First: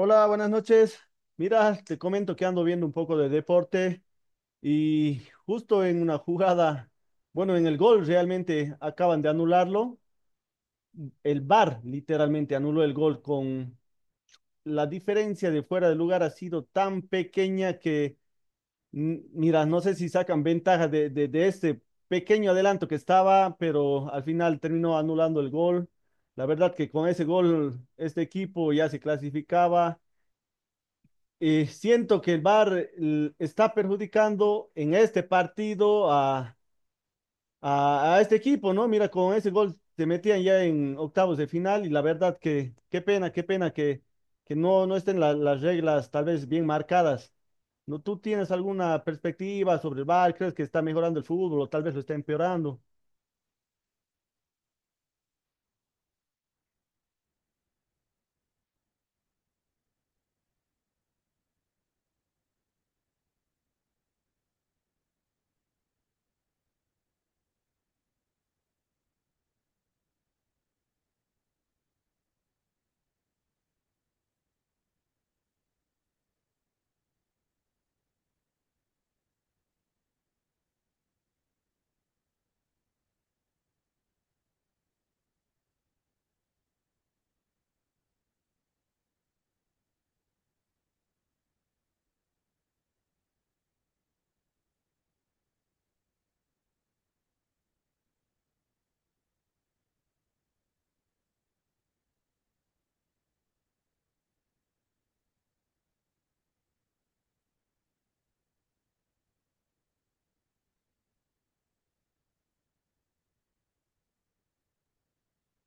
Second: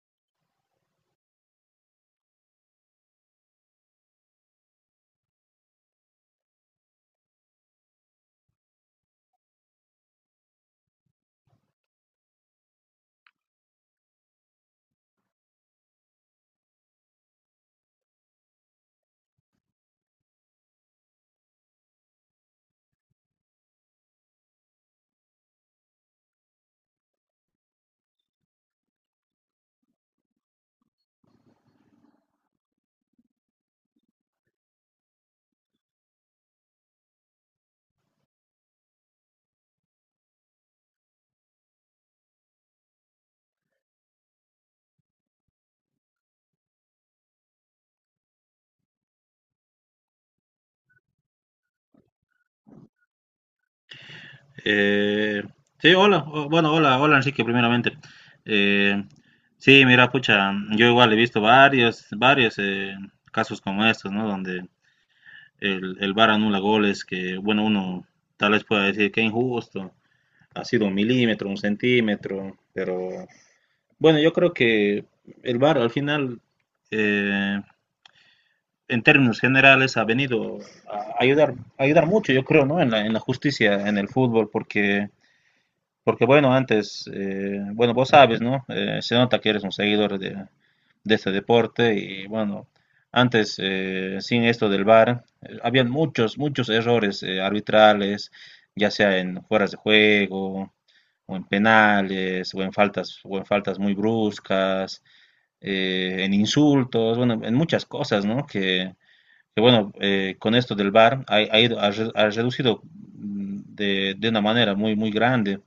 Hola, buenas noches. Mira, te comento que ando viendo un poco de deporte y justo en una jugada, bueno, en el gol realmente acaban de anularlo. El VAR literalmente anuló el gol con la diferencia de fuera de lugar ha sido tan pequeña que, mira, no sé si sacan ventaja de este pequeño adelanto que estaba, pero al final terminó anulando el gol. La verdad que con ese gol este equipo ya se clasificaba. Y siento que el VAR está perjudicando en este partido a, a este equipo, ¿no? Mira, con ese gol se metían ya en octavos de final y la verdad que qué pena que no estén las reglas tal vez bien marcadas. ¿No? ¿Tú tienes alguna perspectiva sobre el VAR? ¿Crees que está mejorando el fútbol o tal vez lo está empeorando? Eh, sí, Hola, hola, Enrique, primeramente. Eh, sí, Mira, pucha, yo igual he visto varios casos como estos, ¿no? Donde el VAR anula goles que, bueno, uno tal vez pueda decir que injusto, ha sido un milímetro, un centímetro, pero bueno, yo creo que el VAR al final, eh, en términos generales, ha venido a ayudar mucho, yo creo, ¿no? En en la justicia, en el fútbol, porque... Porque bueno, antes, bueno, vos sabes, ¿no? Se nota que eres un seguidor de este deporte y bueno, antes, sin esto del VAR, habían muchos errores arbitrales, ya sea en fueras de juego, o en penales, o en faltas muy bruscas, en insultos, bueno, en muchas cosas, ¿no? Que, bueno, con esto del VAR ha ido, ha reducido de una manera muy grande.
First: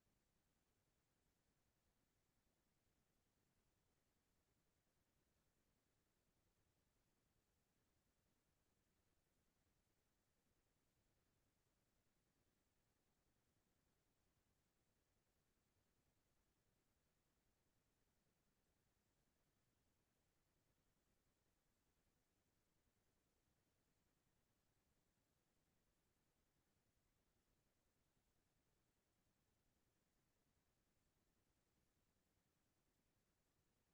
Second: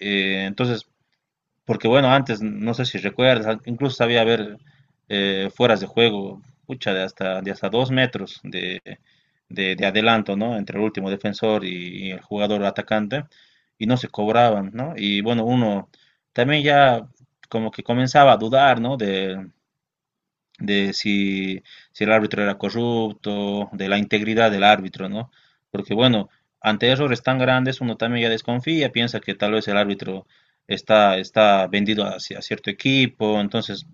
Eh, entonces, Porque bueno, antes, no sé si recuerdas, incluso sabía haber fueras de juego, pucha, de hasta dos metros de adelanto, ¿no? Entre el último defensor y el jugador atacante, y no se cobraban, ¿no? Y bueno, uno también ya como que comenzaba a dudar, ¿no? De si, si el árbitro era corrupto, de la integridad del árbitro, ¿no? Porque bueno, ante errores tan grandes uno también ya desconfía, piensa que tal vez el árbitro está vendido hacia cierto equipo, entonces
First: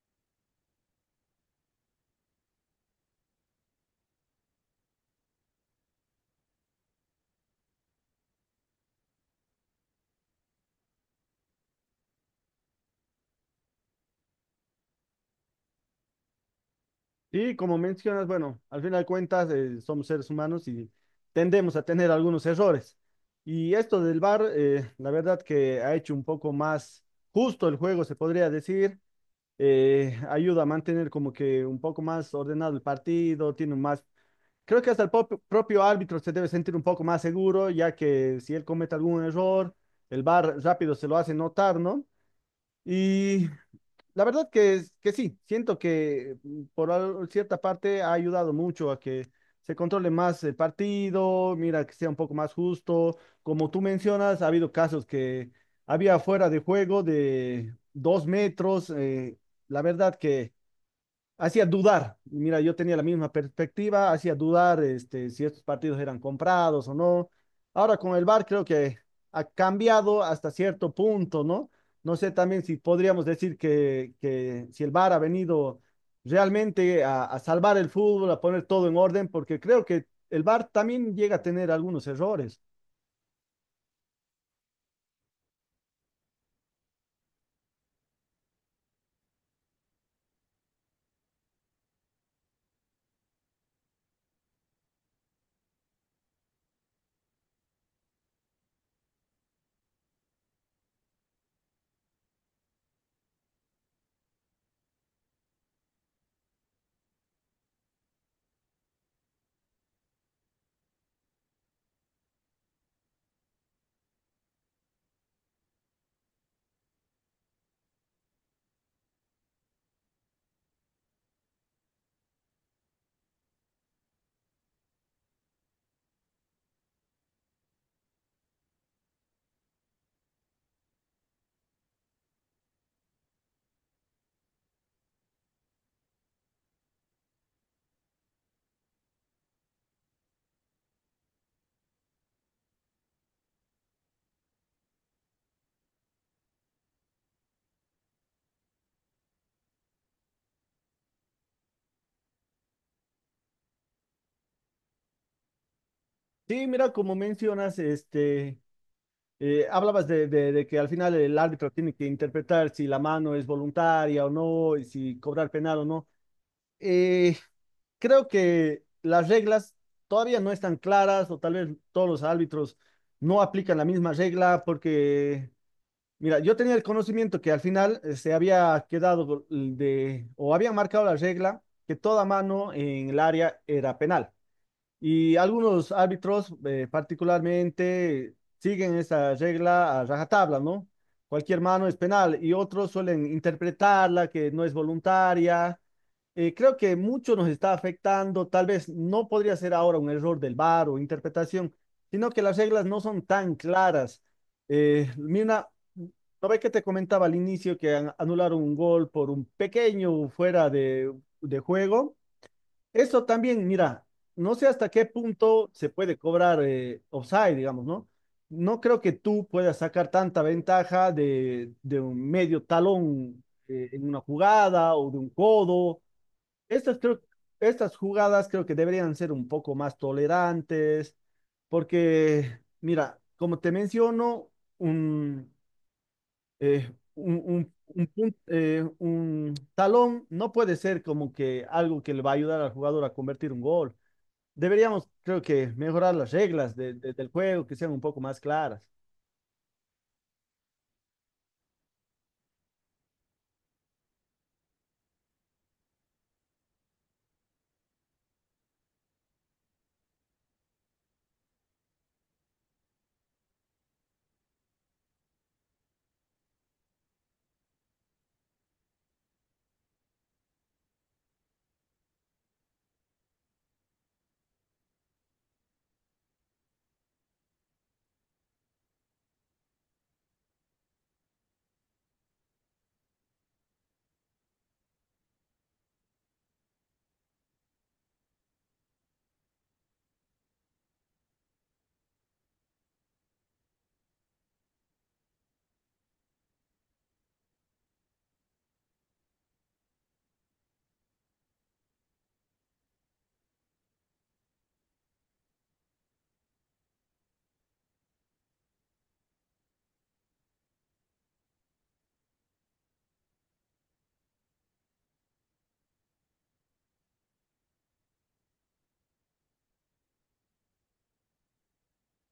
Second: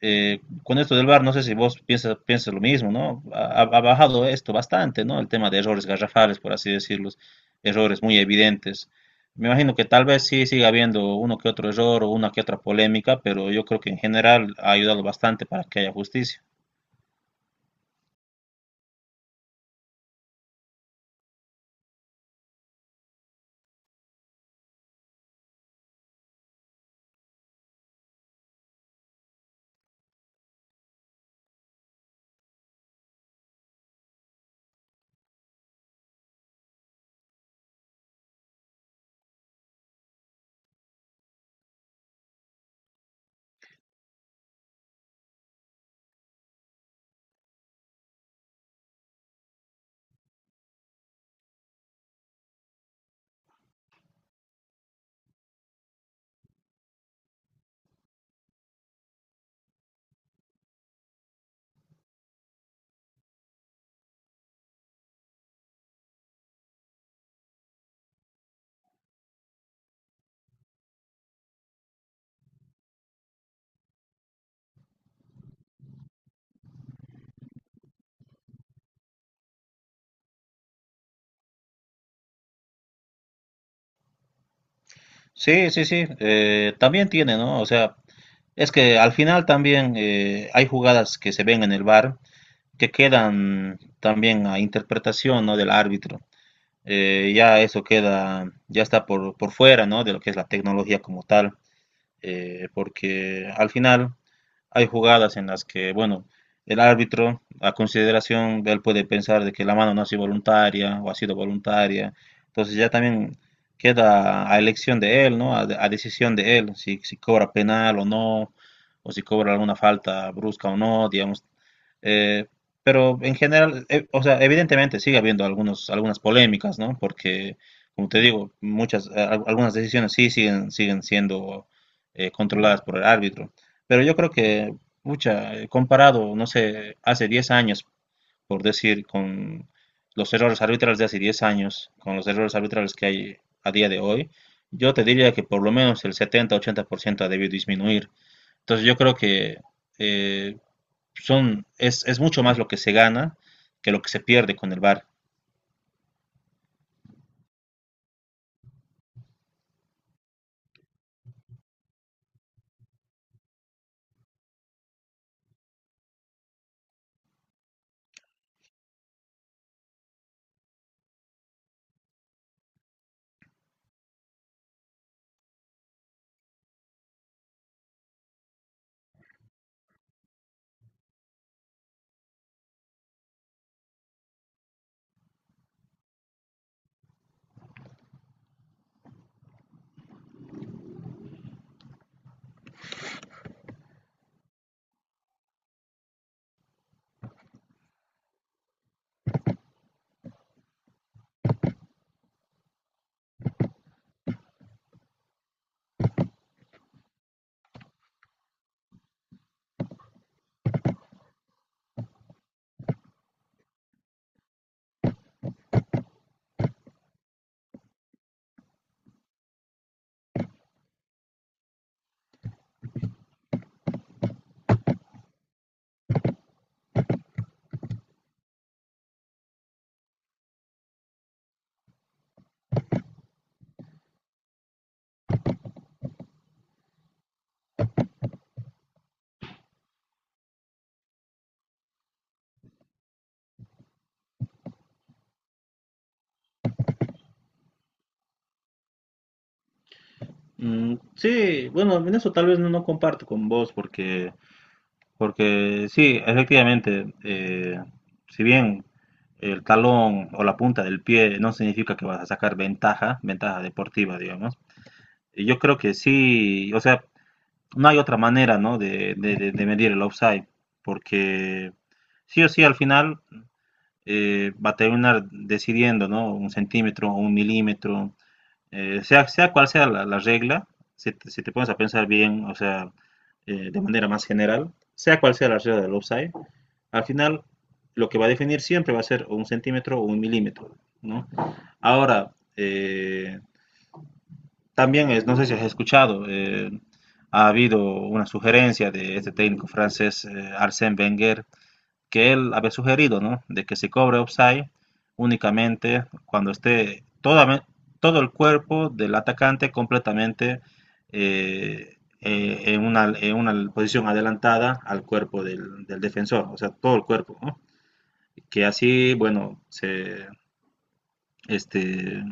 con esto del VAR, no sé si vos piensas lo mismo, ¿no? Ha bajado esto bastante, ¿no? El tema de errores garrafales, por así decirlos, errores muy evidentes. Me imagino que tal vez sí siga habiendo uno que otro error o una que otra polémica, pero yo creo que en general ha ayudado bastante para que haya justicia. Y como mencionas, bueno, al final de cuentas somos seres humanos y tendemos a tener algunos errores. Y esto del VAR, la verdad que ha hecho un poco más justo el juego, se podría decir. Ayuda a mantener como que un poco más ordenado el partido, tiene un más... Creo que hasta el propio árbitro se debe sentir un poco más seguro, ya que si él comete algún error, el VAR rápido se lo hace notar, ¿no? Y la verdad que, que sí, siento que por cierta parte ha ayudado mucho a que se controle más el partido, mira, que sea un poco más justo. Como tú mencionas, ha habido casos que había fuera de juego de 2 metros. La verdad que hacía dudar. Y mira, yo tenía la misma perspectiva, hacía dudar este, si estos partidos eran comprados o no. Ahora con el VAR creo que ha cambiado hasta cierto punto, ¿no? No sé también si podríamos decir que si el VAR ha venido realmente a salvar el fútbol, a poner todo en orden, porque creo que el VAR también llega a tener algunos errores. Sí, sí, sí, también tiene, ¿no? O sea, es que al final también hay jugadas que se ven en el VAR que quedan también a interpretación, ¿no? Del árbitro. Ya eso queda, ya está por fuera, ¿no? De lo que es la tecnología como tal, porque al final hay jugadas en las que, bueno, el árbitro, a consideración de él, puede pensar de que la mano no ha sido voluntaria o ha sido voluntaria. Entonces ya también queda a elección de él, ¿no? A decisión de él, si cobra penal o no, o si cobra alguna falta brusca o no, digamos. Eh, pero en general, o sea, evidentemente sigue habiendo algunas polémicas, ¿no? Porque, como te digo, muchas, algunas decisiones sí siguen siendo controladas por el árbitro. Pero yo creo que, pucha, comparado, no sé, hace 10 años, por decir, con los errores arbitrales de hace 10 años, con los errores arbitrales que hay a día de hoy, yo te diría que por lo menos el 70-80% ha debido disminuir. Entonces yo creo que eh, es mucho más lo que se gana que lo que se pierde con el VAR. Sí, mira, como mencionas, este, hablabas de que al final el árbitro tiene que interpretar si la mano es voluntaria o no, y si cobrar penal o no. Eh, creo que las reglas todavía no están claras o tal vez todos los árbitros no aplican la misma regla porque, mira, yo tenía el conocimiento que al final se había quedado o habían marcado la regla que toda mano en el área era penal. Y algunos árbitros particularmente siguen esa regla a rajatabla, ¿no? Cualquier mano es penal y otros suelen interpretarla que no es voluntaria. Creo que mucho nos está afectando, tal vez no podría ser ahora un error del VAR o interpretación, sino que las reglas no son tan claras. Mira, ¿no ves que te comentaba al inicio que anularon un gol por un pequeño fuera de juego? Eso también, mira, no sé hasta qué punto se puede cobrar offside, digamos, ¿no? No creo que tú puedas sacar tanta ventaja de un medio talón en una jugada o de un codo. Estas, creo, estas jugadas creo que deberían ser un poco más tolerantes, porque, mira, como te menciono, un, un talón no puede ser como que algo que le va a ayudar al jugador a convertir un gol. Deberíamos, creo que, mejorar las reglas del juego, que sean un poco más claras. Mm, sí, bueno, en eso tal vez no, no comparto con vos porque Porque sí, efectivamente, si bien el talón o la punta del pie no significa que vas a sacar ventaja, ventaja deportiva, digamos, y yo creo que sí, o sea, no hay otra manera, ¿no? De, de medir el offside, porque sí o sí al final va a terminar decidiendo, ¿no? Un centímetro o un milímetro, sea cual sea la regla, si te pones a pensar bien, o sea, de manera más general, sea cual sea la regla del offside, al final lo que va a definir siempre va a ser un centímetro o un milímetro, ¿no? Ahora, también es, no sé si has escuchado, ha habido una sugerencia de este técnico francés, Arsène Wenger, que él había sugerido, ¿no? De que se cobre offside únicamente cuando esté todo el cuerpo del atacante completamente en una posición adelantada al cuerpo del defensor, o sea, todo el cuerpo, ¿no? Que así, bueno, se, este,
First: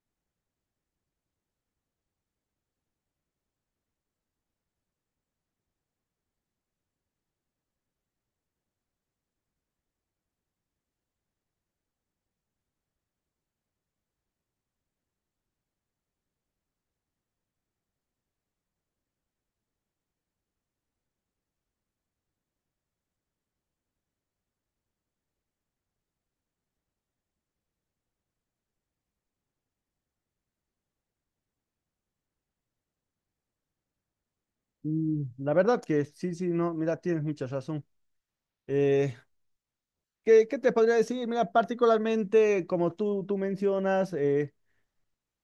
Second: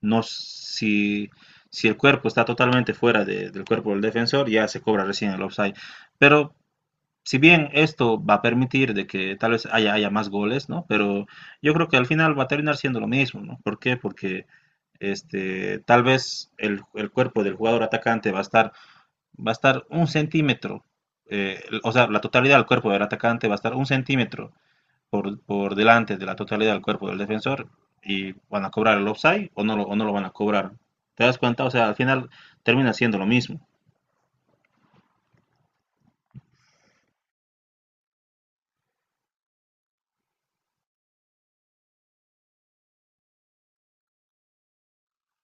no, si, si el cuerpo está totalmente fuera de, del cuerpo del defensor, ya se cobra recién el offside. Pero si bien esto va a permitir de que tal vez haya más goles, ¿no? Pero yo creo que al final va a terminar siendo lo mismo, ¿no? ¿Por qué? Porque este, tal vez el cuerpo del jugador atacante va a estar un centímetro, o sea, la totalidad del cuerpo del atacante va a estar un centímetro por delante de la totalidad del cuerpo del defensor y van a cobrar el offside o no lo van a cobrar. ¿Te das cuenta? O sea, al final termina siendo lo mismo. La verdad que sí, sí, no, mira, tienes mucha razón. Eh, ¿Qué, qué te podría decir? Mira, particularmente, como tú mencionas,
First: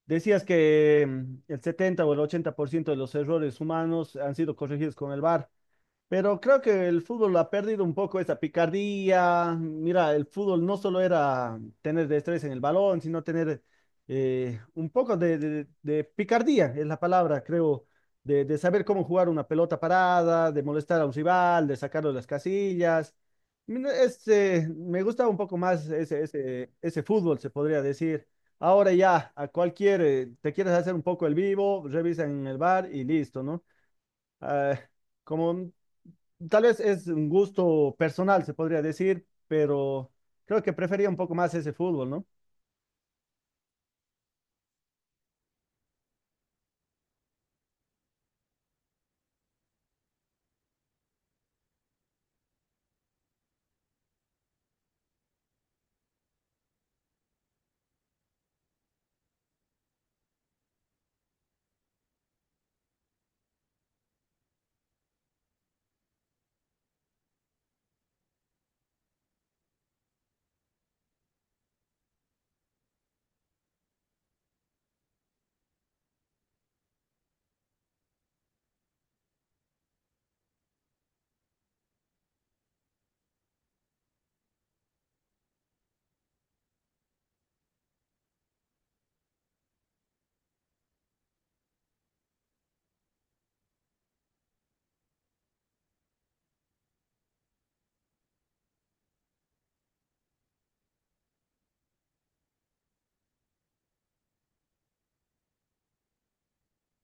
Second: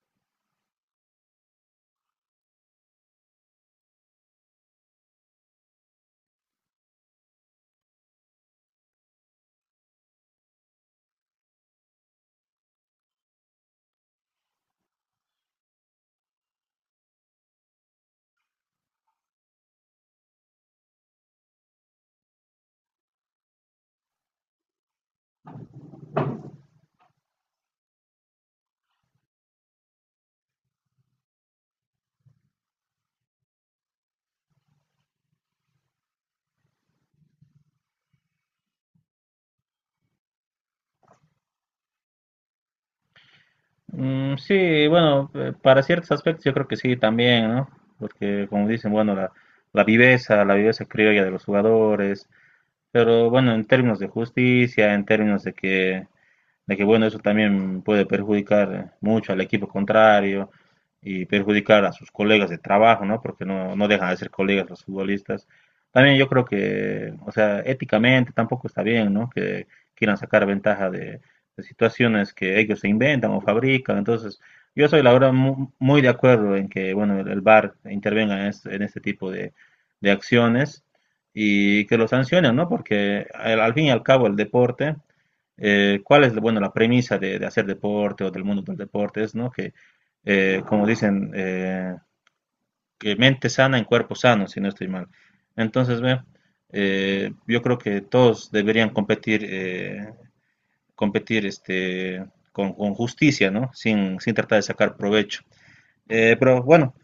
decías que el 70 o el 80% de los errores humanos han sido corregidos con el VAR. Pero creo que el fútbol ha perdido un poco esa picardía. Mira, el fútbol no solo era tener destreza en el balón, sino tener un poco de, de picardía, es la palabra, creo, de saber cómo jugar una pelota parada, de molestar a un rival, de sacarlo de las casillas. Este, me gustaba un poco más ese fútbol, se podría decir. Ahora ya, a cualquier, te quieres hacer un poco el vivo, revisa en el bar y listo, ¿no? Ah, como Tal vez es un gusto personal, se podría decir, pero creo que prefería un poco más ese fútbol, ¿no? Mm, sí, bueno, para ciertos aspectos yo creo que sí también, ¿no? Porque como dicen, bueno, la viveza criolla de los jugadores, pero bueno, en términos de justicia, en términos de que bueno, eso también puede perjudicar mucho al equipo contrario y perjudicar a sus colegas de trabajo, ¿no? Porque no dejan de ser colegas los futbolistas. También yo creo que, o sea, éticamente tampoco está bien, ¿no? Que quieran sacar ventaja de situaciones que ellos se inventan o fabrican. Entonces, yo soy la verdad muy de acuerdo en que, bueno, el VAR intervenga en este tipo de acciones y que lo sancionen, ¿no? Porque al fin y al cabo el deporte cuál es, bueno, la premisa de hacer deporte o del mundo del deporte, es, ¿no? Que, eh, como dicen, eh, que mente sana en cuerpo sano, si no estoy mal. Entonces, ve, yo creo que todos deberían competir, competir este, con justicia, ¿no? Sin tratar de sacar provecho. Eh, pero bueno,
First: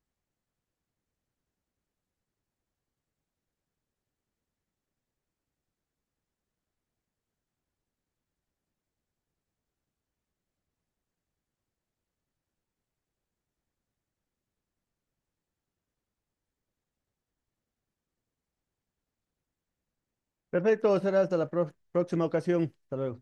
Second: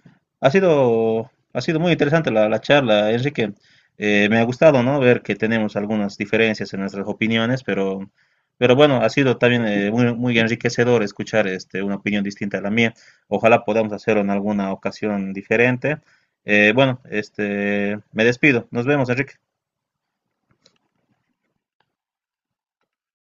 Ha sido muy interesante la charla, Enrique. Me ha gustado, ¿no? Ver que tenemos algunas diferencias en nuestras opiniones, pero bueno, ha sido también muy enriquecedor escuchar este, una opinión distinta a la mía. Ojalá podamos hacerlo en alguna ocasión diferente. Me despido. Nos vemos, Enrique. Perfecto, será hasta la próxima ocasión. Hasta luego.